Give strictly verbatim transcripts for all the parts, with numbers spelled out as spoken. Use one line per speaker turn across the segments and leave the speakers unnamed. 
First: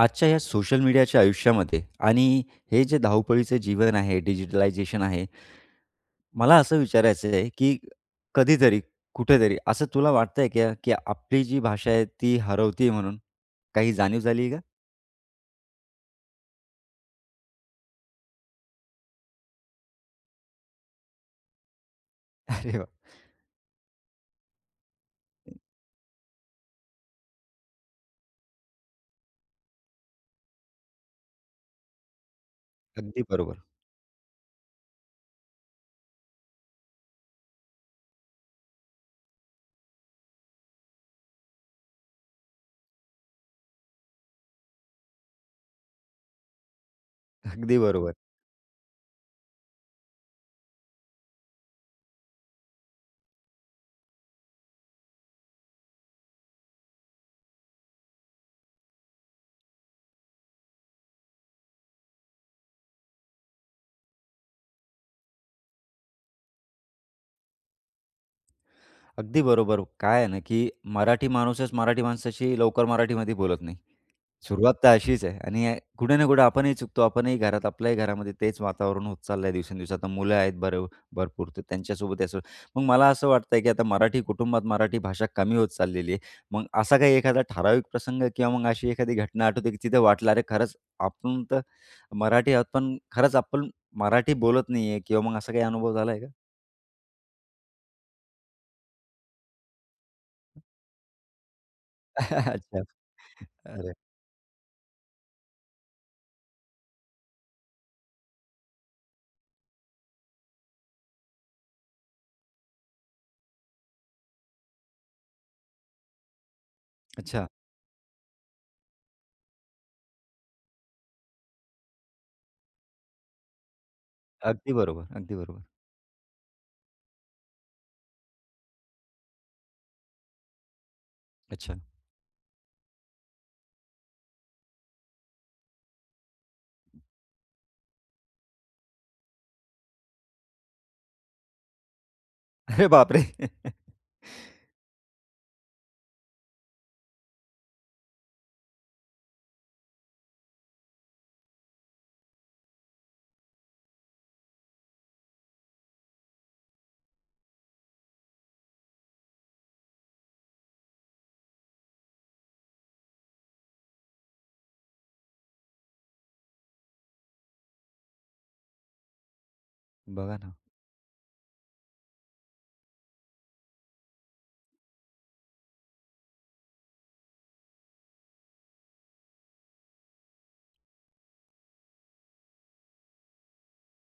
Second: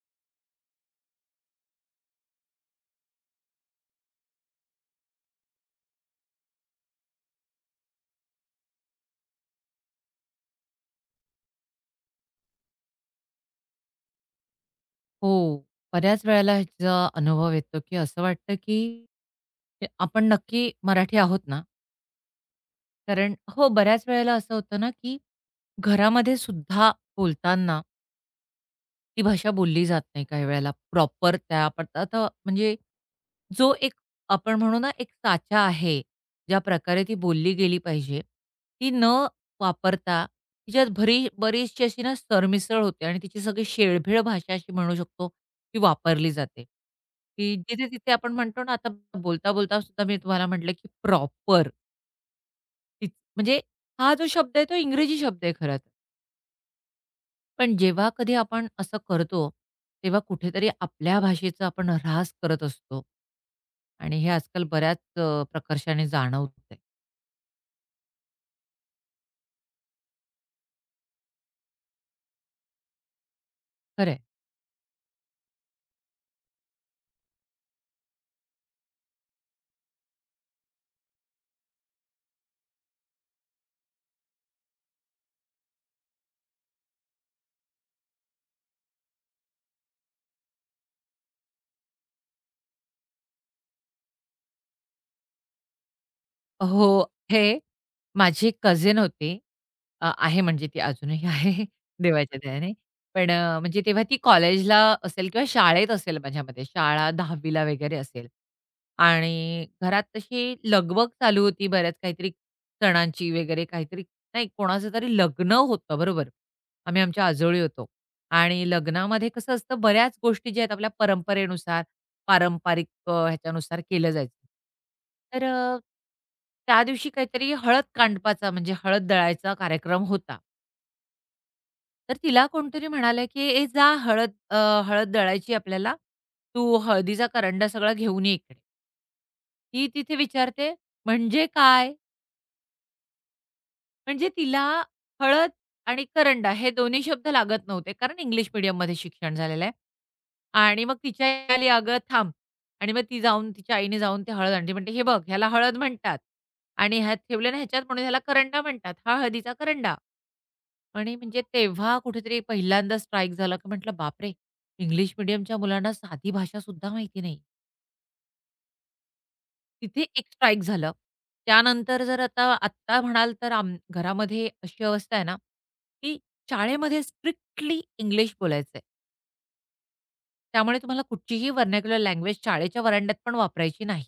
आजच्या या सोशल मीडियाच्या आयुष्यामध्ये आणि हे जे धावपळीचं जीवन आहे, डिजिटलायझेशन आहे, मला असं विचारायचं आहे, की कधीतरी, कुठेतरी असं तुला वाटतंय का, की आपली जी भाषा आहे ती हरवते आहे म्हणून? काही जाणीव झाली आहे का?
हो. बऱ्याच वेळेला ह्याचा अनुभव येतो, की असं वाटतं, की हे आपण नक्की मराठी आहोत ना?
अरे वाह!
कारण हो, बऱ्याच वेळेला असं होतं ना, की घरामध्ये सुद्धा बोलताना ती भाषा बोलली जात नाही काही वेळेला प्रॉपर त्या आपण आता म्हणजे
अगदी बरोबर,
जो एक आपण म्हणू ना एक साचा आहे, ज्या प्रकारे ती बोलली गेली पाहिजे, ती न वापरता तिच्यात भरी बरीचशी अशी ना सरमिसळ होते आणि तिची सगळी शेळभेळ भाषा अशी म्हणू शकतो, ती वापरली जाते. की
अगदी
जिथे-तिथे
बरोबर,
आपण म्हणतो ना आता बोलता-बोलता सुद्धा मी तुम्हाला म्हटलं, की प्रॉपर, म्हणजे हा जो शब्द आहे तो इंग्रजी शब्द आहे खरं तर. पण जेव्हा कधी आपण असं करतो, तेव्हा कुठेतरी आपल्या भाषेचा आपण ऱ्हास करत असतो. आणि हे आजकाल बऱ्याच अ, प्रकर्षाने जाणवतंय. खरं आहे.
अगदी बरोबर. काय आहे ना, की मराठी माणूसच मराठी माणसाशी लवकर मराठीमध्ये बोलत नाही.
खरंय
सुरुवात तर अशीच आहे आणि हे कुठे ना कुठे आपणही चुकतो. आपणही घरात आपल्याही घरामध्ये तेच वातावरण होत चाललंय दिवसेंदिवस. आता मुलं आहेत बरं भरपूर तर त्यांच्यासोबत असं मग मला असं वाटतंय की आता मराठी कुटुंबात मराठी भाषा कमी होत चाललेली आहे. मग असा काही एखादा ठराविक प्रसंग किंवा मग अशी एखादी घटना आठवते की तिथे वाटलं अरे खरंच आपण तर मराठी आहोत पण खरंच आपण मराठी बोलत नाहीये किंवा मग असा काही अनुभव झालाय का?
हो. हे माझी कझिन होती. अ, आहे म्हणजे ती अजूनही आहे देवाच्या दयाने.
अच्छा.
पण अ, म्हणजे
अरे!
तेव्हा ती कॉलेजला असेल किंवा शाळेत असेल माझ्या मते. शाळा दहावी ला वगैरे असेल. आणि घरात तशी लगबग चालू होती बऱ्याच काहीतरी सणांची वगैरे काहीतरी नाही कोणाचं तरी लग्न होतं बरोबर. आम्ही आमच्या
अच्छा.
आजोळी होतो. आणि लग्नामध्ये कसं असतं बऱ्याच गोष्टी ज्या आहेत आपल्या परंपरेनुसार पारंपरिक अ, ह्याच्यानुसार केलं जायचं.
अगदी बरोबर, अगदी
तर
बरोबर.
अ, त्या दिवशी काहीतरी हळद कांडपाचा म्हणजे हळद दळायचा कार्यक्रम होता.
अच्छा.
तर तिला कोणतरी म्हणालं, की "ए जा हळद अ, हळद दळायची आपल्याला. तू हळदीचा करंडा सगळा घेऊन ये इकडे." ती तिथे विचारते, "म्हणजे काय?"
अरे बापरे!
म्हणजे तिला हळद आणि करंडा हे दोन्ही शब्द लागत नव्हते. कारण इंग्लिश मीडियममध्ये शिक्षण झालेलं आहे. आणि मग तिच्या आई आली, "अगं थांब" आणि मग ती जाऊन तिच्या आईने जाऊन ती हळद आणली. म्हणते, "हे बघ ह्याला हळद म्हणतात आणि ह्यात ठेवलं ना ह्याच्यात म्हणून ह्याला करंडा म्हणतात. हा हळदीचा करंडा." आणि म्हणजे तेव्हा कुठेतरी पहिल्यांदा स्ट्राईक झाला, की म्हटलं, "बापरे! इंग्लिश मीडियमच्या मुलांना साधी भाषा सुद्धा माहिती नाही." तिथे एक
बघा ना.
स्ट्राइक झालं. त्यानंतर जर आता आत्ता म्हणाल तर आम घरामध्ये अशी अवस्था आहे ना, की शाळेमध्ये स्ट्रिक्टली इंग्लिश बोलायचं आहे. त्यामुळे तुम्हाला कुठचीही व्हर्नाक्युलर लँग्वेज शाळेच्या व्हरांड्यात पण वापरायची नाही.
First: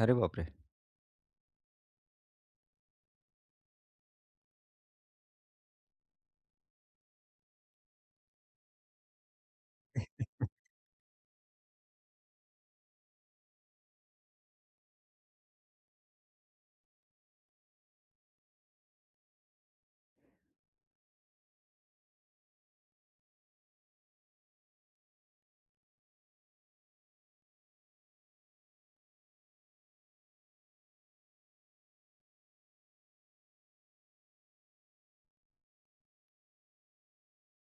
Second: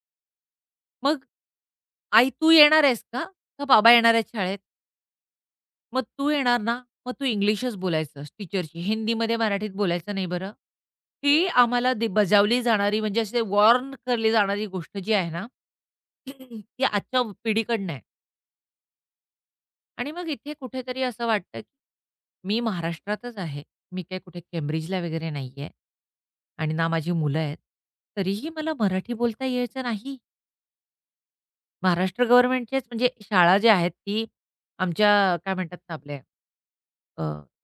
अरे बापरे!
मग "आई तू येणार आहेस का? का बाबा येणार आहेत शाळेत? मग तू येणार ना? मग तू इंग्लिशच बोलायचं टीचरशी. हिंदीमध्ये मराठीत बोलायचं नाही बरं." ही आम्हाला दि बजावली जाणारी म्हणजे असे वॉर्न केली जाणारी गोष्ट जी आहे ना, ती आजच्या पिढीकडनं आहे. आणि मग इथे कुठेतरी असं वाटतं, की मी महाराष्ट्रातच आहे. मी काही कुठे केम्ब्रिजला वगैरे नाहीये आणि ना माझी मुलं आहेत. तरीही मला मराठी बोलता यायचं नाही. महाराष्ट्र गव्हर्नमेंटचेच म्हणजे शाळा जी आहेत ती आमच्या काय म्हणतात ना आपले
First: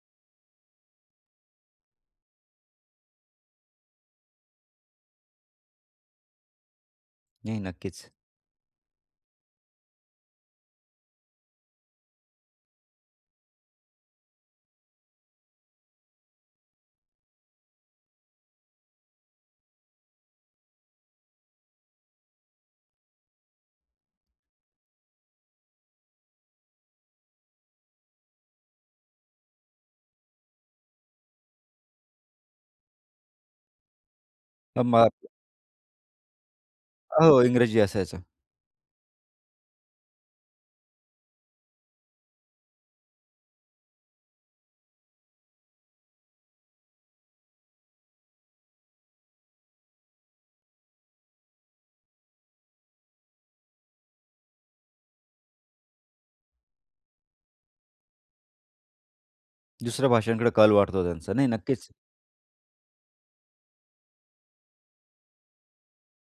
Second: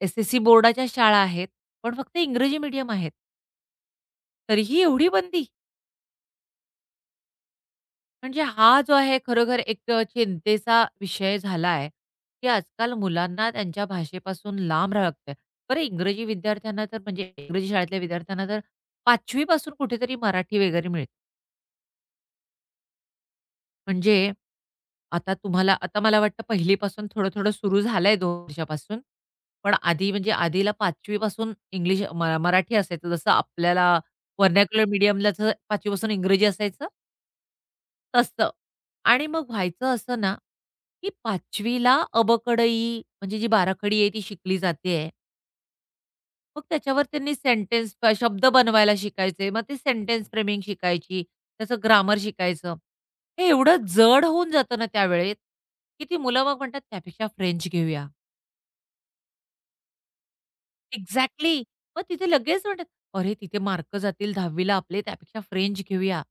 एस-एस-सी बोर्डाच्या शाळा आहेत, पण फक्त इंग्रजी मीडियम आहेत. तरीही एवढी बंदी.
नाही, नक्कीच.
म्हणजे हा जो आहे खरोखर एक अ, चिंतेचा विषय झाला आहे, की आजकाल मुलांना त्यांच्या भाषेपासून लांब राहावं लागतंय. बरं इंग्रजी विद्यार्थ्यांना तर म्हणजे इंग्रजी शाळेतल्या विद्यार्थ्यांना तर पाचवी पासून कुठेतरी मराठी वगैरे मिळते. म्हणजे आता तुम्हाला आता मला वाटतं पहिली पासून थोडं-थोडं सुरू झालंय दोन वर्षापासून. पण आधी म्हणजे आधीला पाचवी पासून इंग्लिश म मराठी असायचं. जसं आपल्याला
अ,
व्हर्नाक्युलर
मग
मीडियमला जसं पासून इंग्रजी असायचं?
हो, इंग्रजी असायचं.
तसं. आणि मग व्हायचं असं ना, की पाचवी ला अबकडई म्हणजे जी बाराखडी आहे ती शिकली जातेय. मग त्याच्यावर त्यांनी सेंटेन्स अ, शब्द बनवायला शिकायचे. मग ते सेंटेन्स फ्रेमिंग शिकायची, त्याचं ग्रामर शिकायचं. हे एवढं जड होऊन जातं ना त्यावेळेत, की ती मुलं मग म्हणतात त्यापेक्षा फ्रेंच घेऊया.
दुसऱ्या भाषांकडे कल वाढतो त्यांचा. नाही,
एक्झॅक्टली.
नक्कीच.
मग तिथे लगेच म्हणतात, "अरे, तिथे मार्क जातील दहावी आपले त्यापेक्षा फ्रेंच घेऊया."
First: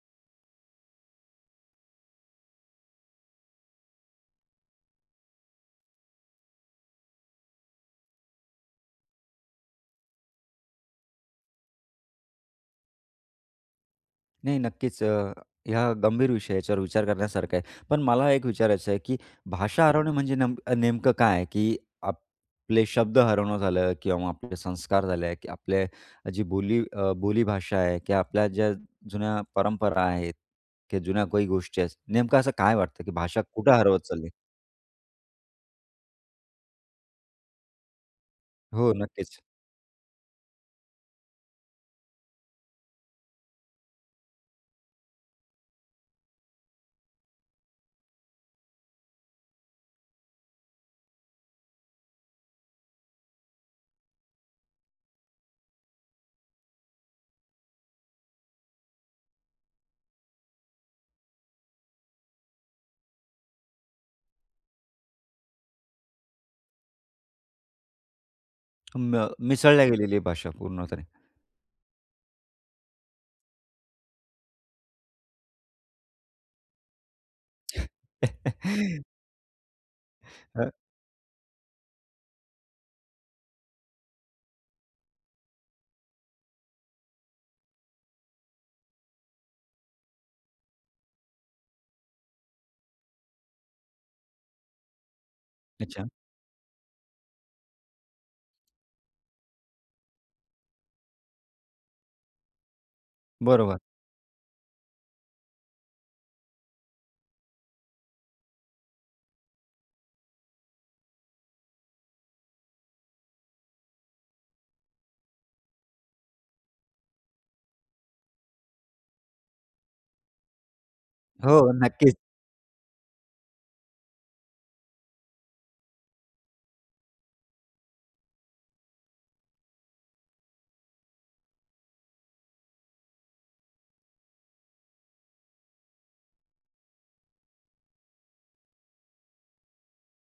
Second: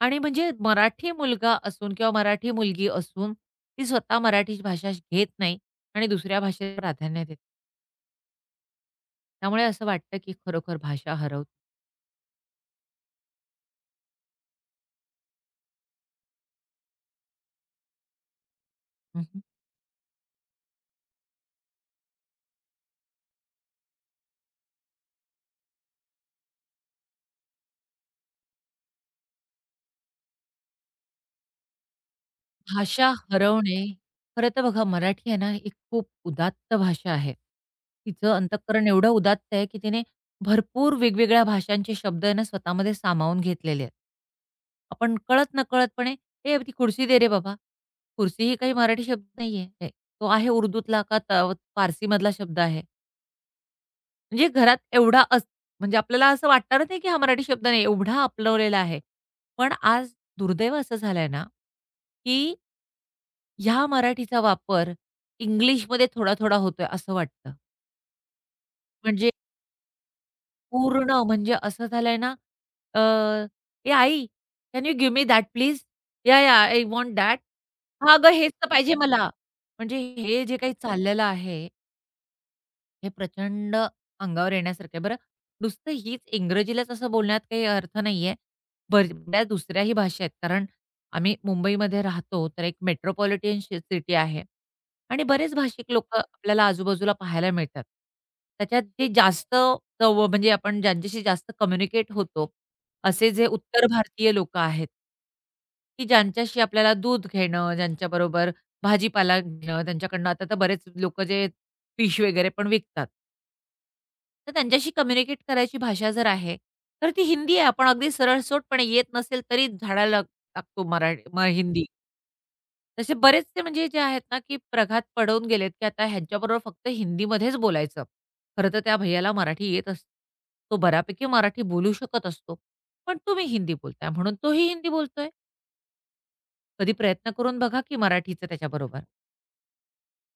आणि म्हणजे मराठी मुलगा असून किंवा मराठी मुलगी असून, ती स्वतः मराठी भाषा घेत नाही आणि दुसऱ्या भाषेला प्राधान्य देते. त्यामुळे असं वाटतं की खरोखर भाषा हरवते.
नाही, नक्कीच. अ, हा गंभीर विषय आहे. याच्यावर विचार करण्यासारखा आहे. पण मला एक विचारायचं आहे, की भाषा हरवणे म्हणजे नम नेमकं काय आहे? की आपले शब्द हरवणं झालं किंवा मग आपले संस्कार झाले, की आपले जी बोली अ, बोलीभाषा आहे किंवा आपल्या ज्या जुन्या परंपरा आहेत किंवा जुन्या काही गोष्टी आहेत. नेमकं असं काय वाटतं,
भाषा
की भाषा कुठं
हरवणे,
हरवत चालली?
खरं तर बघा मराठी आहे ना, एक खूप उदात्त भाषा आहे. तिचं अंतःकरण
हो,
एवढं
नक्कीच.
उदात्त आहे, की तिने भरपूर वेगवेगळ्या भाषांचे शब्द आहे ना, स्वतःमध्ये सामावून घेतलेले आहेत. आपण कळत नकळतपणे, "ए, ती खुर्सी दे रे बाबा." खुर्सी ही काही मराठी शब्द नाहीये. हे तो आहे उर्दूतला का त फारसीमधला शब्द आहे. म्हणजे घरात एवढा अस म्हणजे आपल्याला असं वाटणारच नाही, की हा मराठी शब्द नाही, एवढा आपलवलेला आहे. पण आज दुर्दैव असं झालंय ना, की ह्या मराठीचा वापर इंग्लिशमध्ये थोडा-थोडा होतोय असं वाटतं.
म
म्हणजे
मिसळल्या गेलेली आहे भाषा पूर्णतः.
पूर्ण म्हणजे असं झालंय ना, अ, "ए आई, can you give me that please? Yeah, yeah, I want that." "हां, अगं हेच तर पाहिजे मला." म्हणजे हे जे काही चाललेलं आहे हे प्रचंड अंगावर येण्यासारखं आहे. बरं, नुसतं हीच इंग्रजीलाच असं बोलण्यात काही अर्थ नाहीये. बर- बऱ्याच दुसऱ्याही भाषा आहेत. कारण आम्ही मुंबईमध्ये राहतो, तर एक मेट्रोपॉलिटन शि सिटी आहे आणि बरेच भाषिक
अच्छा.
लोकं आपल्याला आजूबाजूला पाहायला मिळतात. त्याच्यात जे जास्त चव म्हणजे आपण ज्यांच्याशी जास्त कम्युनिकेट होतो, असे जे
बरोबर.
उत्तर भारतीय लोकं आहेत की ज्यांच्याशी आपल्याला दूध घेणं, ज्यांच्याबरोबर भाजीपाला घेणं, त्यांच्याकडनं आता तर बरेच लोकं जे फिश वगैरे पण विकतात. तर त्यांच्याशी कम्युनिकेट करायची भाषा जर आहे, तर ती हिंदी आहे. आपण अगदी सरळसोटपणे येत नसेल तरी धाडायला टाकतो मराठी म
हो,
हिंदी.
नक्कीच.
तसे बरेचसे म्हणजे जे आहेत ना, की प्रघात पडवून गेलेत, की आता ह्यांच्याबरोबर फक्त हिंदीमध्येच बोलायचं. खरं तर त्या भैय्याला मराठी येत असते. तो बऱ्यापैकी मराठी बोलू शकत असतो. पण तुम्ही हिंदी बोलताय म्हणून तोही हिंदी बोलतोय. कधी प्रयत्न करून बघा की मराठीचं त्याच्याबरोबर.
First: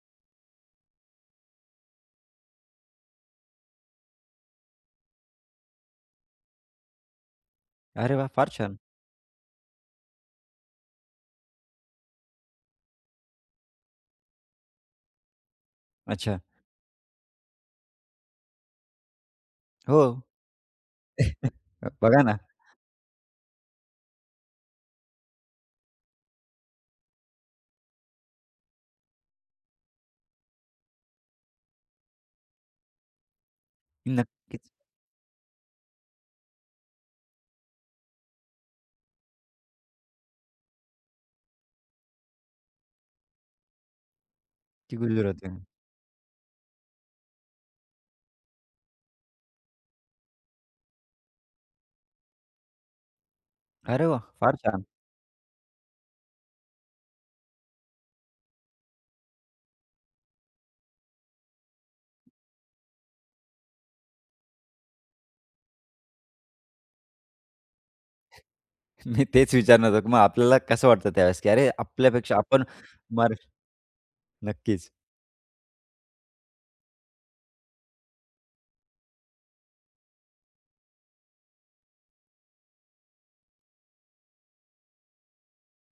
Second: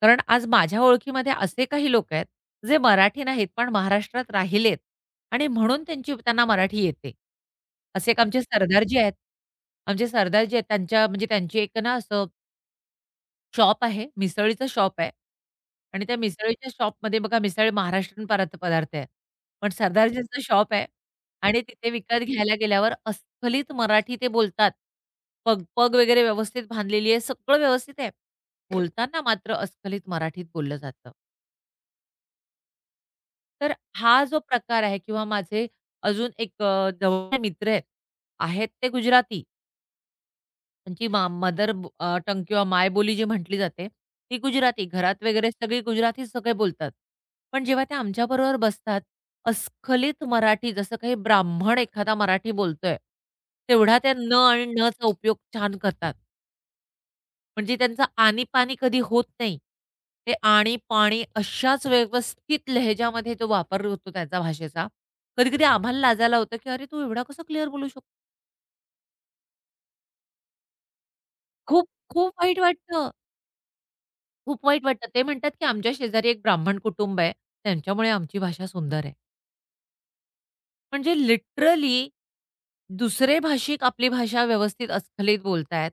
कारण आज माझ्या ओळखीमध्ये असे काही लोक आहेत, जे मराठी नाहीत, पण महाराष्ट्रात राहिलेत आणि म्हणून त्यांची त्यांना मराठी येते. असे
अरे
एक
वाह!
आमचे
फार छान.
सरदारजी आहेत. आमचे सरदारजी आहेत त्यांच्या म्हणजे त्यांची एक ना असं शॉप आहे, मिसळीचा शॉप आहे आणि त्या
अच्छा.
मिसळीच्या शॉपमध्ये बघा मिसळ महाराष्ट्रीयन परार्थ पदार्थ आहे. पण
हो,
सरदारजींचं शॉप आहे आणि तिथे विकत
बघा ना,
घ्यायला गेल्यावर अस्खलित मराठी ते बोलतात. पग पग वगैरे व्यवस्थित बांधलेली आहे, सगळं व्यवस्थित आहे. बोलताना मात्र अस्खलित मराठीत बोललं जातं. तर हा जो
नक्कीच
प्रकार आहे किंवा माझे अजून एक अ, जवळचे मित्र आहेत, आहेत ते गुजराती. त्यांची मा मदर अ, टंग किंवा मायबोली जी म्हटली जाते, ती गुजराती.
ती
घरात
गुजर
वगैरे
होते.
सगळी गुजरातीच सगळे बोलतात. पण जेव्हा ते आमच्याबरोबर बसतात, अस्खलित मराठी जसं काही ब्राह्मण एखादा मराठी बोलतोय, तेवढा
अरे
त्या
वाह!
न
फार
आणि
छान.
नचा उपयोग छान करतात. म्हणजे त्यांचं आणी-पाणी कधी होत नाही. ते आणी-पाणी अशाच व्यवस्थित लहेजामध्ये तो वापर होतो त्याचा भाषेचा. कधी-कधी आम्हाला लाजायला होतं, की "अरे, तू एवढा कसा क्लिअर बोलू शकतो?"
मी तेच विचारणार होतो, की मग आपल्याला कसं वाटतं त्यावेळेस, की अरे
खूप खूप
आपल्यापेक्षा
वाईट
आपण
वाटतं.
मर
खूप वाईट
नक्कीच.
वाटतं. ते म्हणतात, की आमच्या शेजारी एक ब्राह्मण कुटुंब आहे, त्यांच्यामुळे आमची भाषा सुंदर आहे. म्हणजे लिटरली दुसरे भाषिक आपली भाषा व्यवस्थित अस्खलित बोलतायत.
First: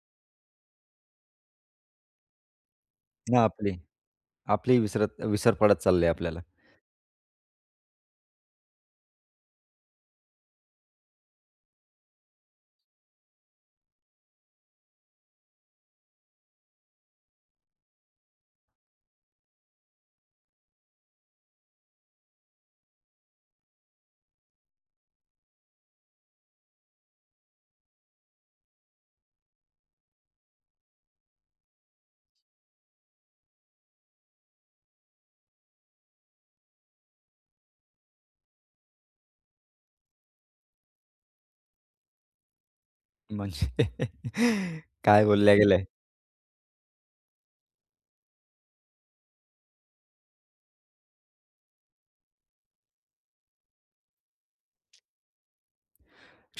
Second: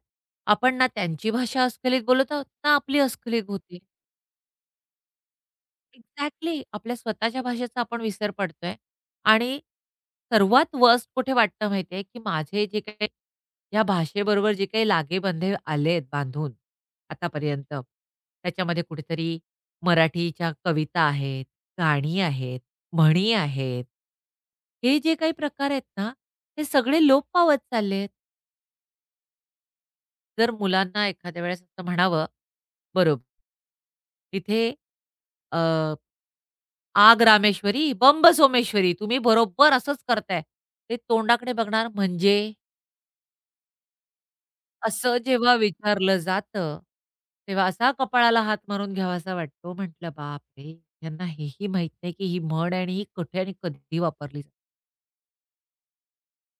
आपण ना त्यांची भाषा अस्खलित बोलत आहोत, ना आपली
ना
अस्खलित
आपली,
होते.
आपली विसरत विसर पडत चालली आपल्याला.
एक्झॅक्टली. आपल्या स्वतःच्या भाषेचा आपण विसर पडतोय आणि सर्वात वर्स्ट कुठे वाटतं माहिती आहे, की माझे जे काही या भाषेबरोबर जे काही लागेबंधे आलेत बांधून आतापर्यंत, त्याच्यामध्ये कुठेतरी मराठीच्या कविता आहेत, गाणी आहेत, म्हणी आहेत. हे जे काही प्रकार आहेत ना, हे सगळे लोप पावत चाललेत. जर मुलांना एखाद्या वेळेस असं म्हणावं, बरोबर, तिथे आग रामेश्वरी, बंब सोमेश्वरी. तुम्ही बरोबर असंच करताय. ते तोंडाकडे बघणार म्हणजे?
म्हणजे
असं
काय बोलल्या
जेव्हा
गेलंय.
विचारलं जातं, तेव्हा असा कपाळाला हात मारून घ्यावासा वाटतो. म्हटलं बापरे! यांना हेही माहीत नाही, की ही म्हण आहे आणि ही कुठे आणि कधी वापरली जाते.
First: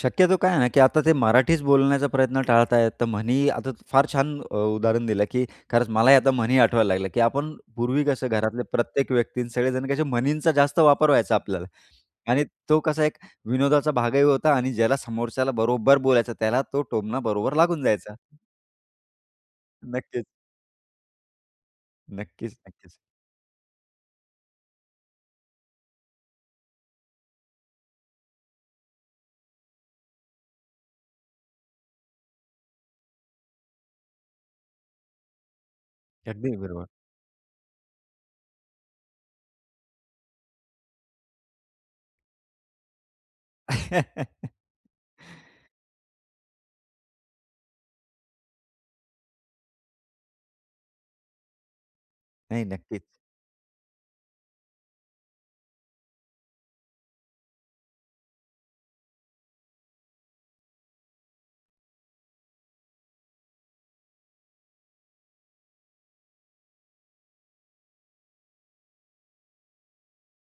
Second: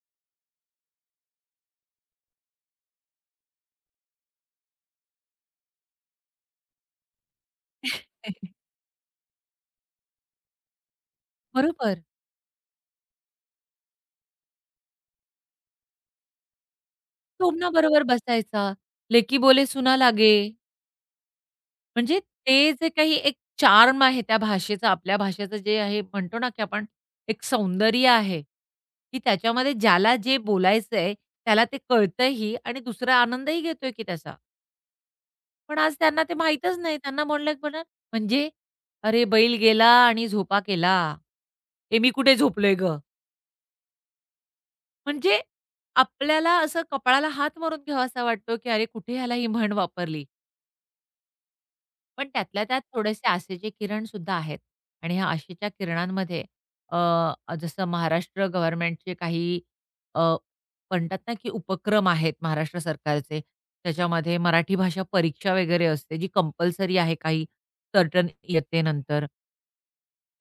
शक्यतो काय आहे ना, की आता ते मराठीच बोलण्याचा प्रयत्न टाळतायत. तर म्हणी आता फार छान अ, उदाहरण दिलं, की खरंच मलाही आता म्हणी आठवायला लागल्या, की आपण पूर्वी कसं घरातले प्रत्येक व्यक्ती सगळेजण कसे म्हणींचा जास्त वापर व्हायचा आपल्याला
बरोबर.
आणि तो कसा एक विनोदाचा भागही होता आणि ज्याला समोरच्याला बरोबर बोलायचा त्याला तो टोमणा बरोबर लागून
टोमणाबरोबर
जायचा.
बसायचा, "लेकी बोले सुना
नक्कीच,
लागे." म्हणजे
नक्कीच,
ते जे
नक्कीच.
काही एक चार्म आहे त्या भाषेचा, आपल्या भाषेचं जे आहे म्हणतो ना, की आपण एक सौंदर्य आहे, की त्याच्यामध्ये ज्याला जे बोलायचंय त्याला ते कळतंही आणि दुसरा आनंदही घेतोय की त्याचा. पण आज त्यांना ते
अगदी
माहीतच
बरोबर.
नाही. त्यांना म्हणलं की म्हणणार म्हणजे, "अरे बैल गेला आणि झोपा केला. हे मी कुठे झोपलोय गं?" म्हणजे आपल्याला असं कपाळाला हात मारून घ्यावासा वाटतो, की अरे कुठे ह्याला ही म्हण वापरली. पण त्यातल्या
नाही,
त्यात
नक्कीच.
थोडेसे आशेचे किरण सुद्धा आहेत आणि ह्या आशेच्या किरणांमध्ये अ, जसं महाराष्ट्र गव्हर्नमेंटचे काही अ, म्हणतात ना, की उपक्रम आहेत महाराष्ट्र सरकारचे. त्याच्यामध्ये मराठी भाषा परीक्षा वगैरे असते जी कंपल्सरी आहे काही सर्टन इयत्तेनंतर.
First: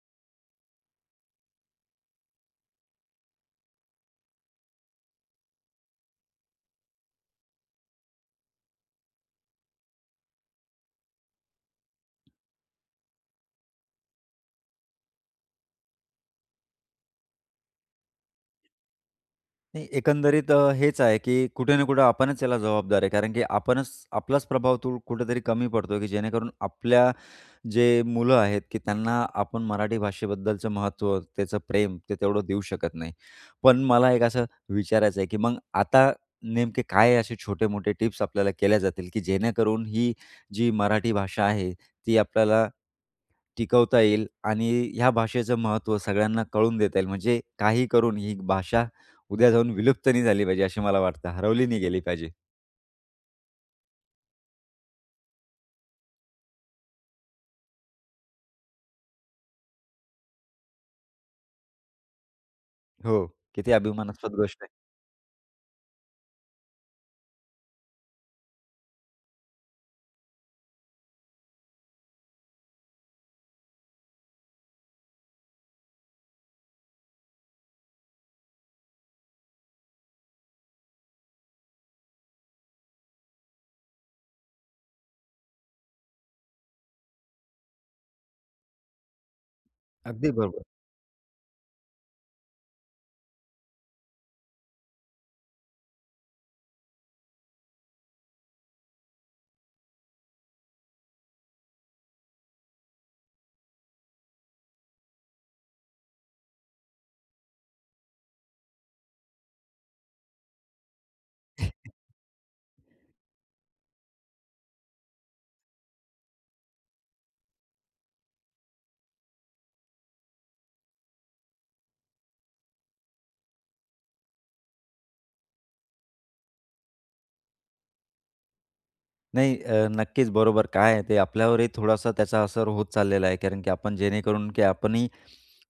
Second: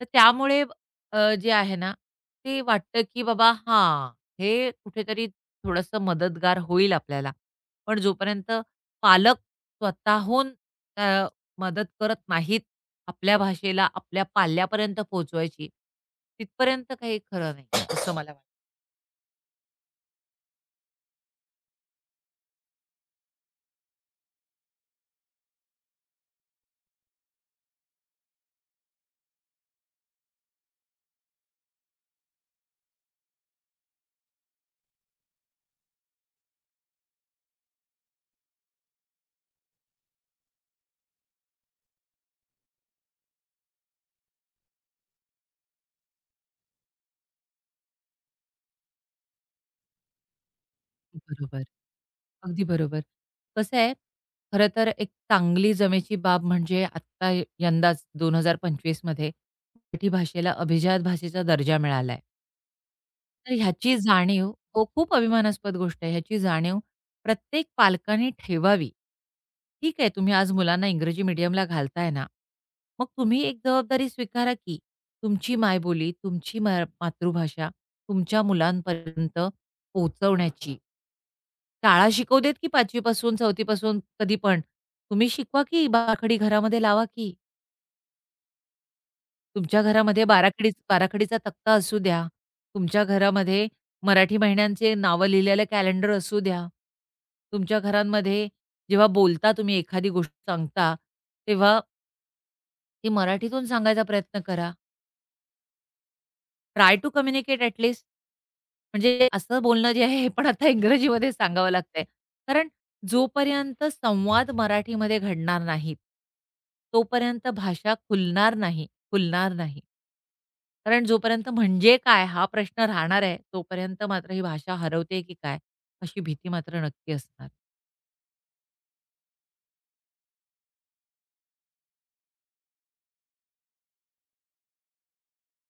तर त्यामुळे अ, जे आहे ना, ते वाटतं की बाबा हां, हे कुठेतरी थोडंसं मदतगार होईल आपल्याला. पण जोपर्यंत पालक स्वतःहून अ, मदत करत नाहीत आपल्या भाषेला आपल्या पाल्यापर्यंत पोहोचवायची, तिथपर्यंत काही खरं नाही, असं मला वाटतं.
नाही, एकंदरीत अ, हेच आहे, की कुठे ना कुठे आपणच याला जबाबदार आहे. कारण की आपणच आपलाच प्रभाव तो कुठेतरी कमी पडतो, की जेणेकरून आपल्या जे मुलं आहेत, की त्यांना आपण मराठी भाषेबद्दलचं महत्त्व, त्याचं प्रेम ते तेवढं देऊ शकत नाही. पण मला एक असं विचारायचं आहे, की मग आता नेमके काय असे छोटे-मोठे टिप्स आपल्याला केल्या जातील, की जेणेकरून ही जी मराठी भाषा आहे, ती आपल्याला टिकवता येईल आणि ह्या भाषेचं महत्त्व सगळ्यांना कळून देता येईल. म्हणजे काही करून ही भाषा उद्या जाऊन विलुप्त नाही झाली पाहिजे, अशी मला वाटतं.
बरोबर.
हरवली नाही गेली पाहिजे.
अगदी बरोबर. कसं आहे, खरं तर एक चांगली जमेची बाब म्हणजे आत्ता यंदाच दोन हजार पंचवीस मध्ये मराठी भाषेला अभिजात भाषेचा दर्जा मिळाला
हो,
तर
किती
ह्याची
अभिमानास्पद
जाणीव
गोष्ट आहे.
हो, खूप अभिमानास्पद गोष्ट आहे. ह्याची जाणीव प्रत्येक पालकाने ठेवावी. ठीक आहे, तुम्ही आज मुलांना इंग्रजी मीडियमला घालताय ना, मग तुम्ही एक जबाबदारी स्वीकारा की तुमची मायबोली, तुमची मा मातृभाषा तुमच्या मुलांपर्यंत पोहोचवण्याची. शाळा शिकवू देत की पाचवी पासून, कधी पण. तुम्ही शिकवा की बाराखडी घरामध्ये लावा की. तुमच्या घरामध्ये
अगदी बरोबर.
बाराखडी बाराखडीचा तक्ता असू द्या, तुमच्या घरामध्ये मराठी महिन्यांचे नावं लिहिलेलं कॅलेंडर असू द्या, तुमच्या घरांमध्ये जेव्हा बोलता तुम्ही एखादी गोष्ट सांगता, तेव्हा ती मराठीतून सांगायचा प्रयत्न करा. Try to communicate at least. म्हणजे असं बोलणं जे आहे हे पण आता इंग्रजीमध्ये सांगावं लागतंय. कारण जोपर्यंत संवाद मराठीमध्ये घडणार नाहीत, तोपर्यंत भाषा खुलणार नाही, फुलणार नाही. कारण जोपर्यंत म्हणजे काय हा प्रश्न राहणार आहे, तोपर्यंत मात्र ही भाषा हरवते की काय, अशी भीती मात्र नक्की असणार.
नाही अ, नक्कीच बरोबर. काय आहे ते आपल्यावरही थोडासा त्याचा असर होत चाललेला आहे. कारण की आपण जेणेकरून की आपणही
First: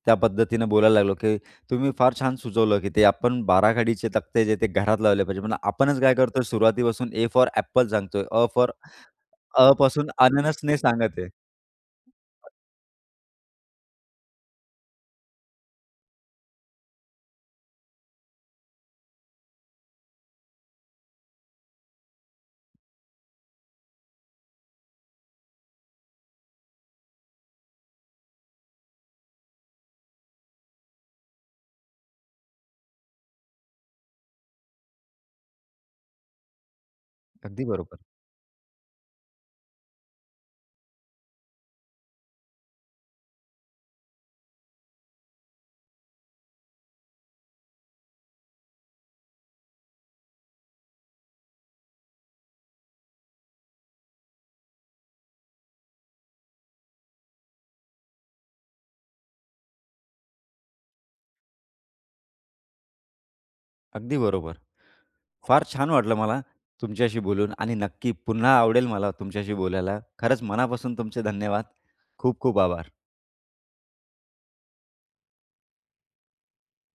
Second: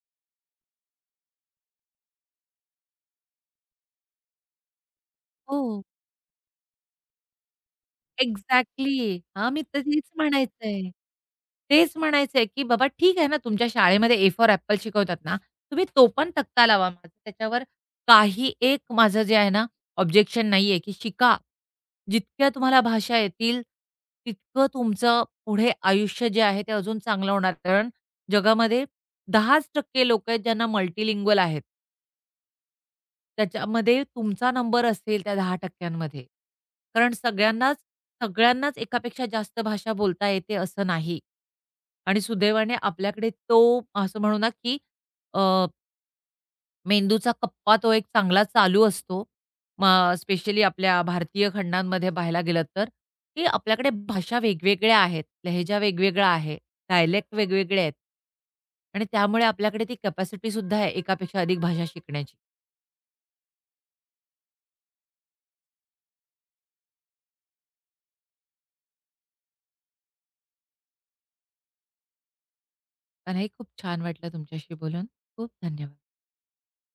त्या पद्धतीनं बोलायला लागलो, की तुम्ही फार छान सुचवलं, की ते आपण बाराखडीचे तक्ते जे ते घरात लावले पाहिजे. पण
हो.
आपणच काय करतोय सुरुवातीपासून ए फॉर ॲपल सांगतोय, अ फॉर
एक्झॅक्टली. हां, मी
अ
तर तेच
पासून अननसने
म्हणायचंय.
सांगत आहे.
तेच म्हणायचंय, की बाबा ठीक आहे ना, तुमच्या शाळेमध्ये ए फॉर ॲपल शिकवतात ना, तुम्ही तो पण तक्ता लावा. माझं त्याच्यावर काही एक माझं जे आहे ना, ऑब्जेक्शन नाहीये, की शिका. जितक्या तुम्हाला भाषा येतील, तितकं तुमचं पुढे आयुष्य जे आहे ते अजून चांगलं होणार. कारण जगामध्ये दहाच टक्के लोकं आहेत ज्यांना मल्टीलिंग्वल आहेत. त्याच्यामध्ये तुमचा नंबर असेल त्या दहा टक्के मध्ये. कारण
अगदी
सगळ्यांनाच
बरोबर.
सगळ्यांनाच एकापेक्षा जास्त भाषा बोलता येते असं नाही. आणि सुदैवाने आपल्याकडे तो असं म्हणू ना, की अ, मेंदूचा कप्पा तो एक चांगला चालू असतो. स्पेशली आपल्या भारतीय खंडांमध्ये पाहायला गेलं तर, की आपल्याकडे भाषा वेगवेगळ्या आहेत, लहेजा वेगवेगळा आहे, डायलेक्ट वेगवेगळे आहेत. आणि त्यामुळे आपल्याकडे ती कॅपॅसिटी सुद्धा आहे एकापेक्षा अधिक भाषा शिकण्याची.
अगदी बरोबर. फार छान वाटलं मला तुमच्याशी बोलून आणि नक्की पुन्हा आवडेल मला तुमच्याशी बोलायला. खरंच मनापासून तुमचे धन्यवाद. खूप खूप आभार.
मलाही खूप छान वाटलं तुमच्याशी बोलून. खूप धन्यवाद.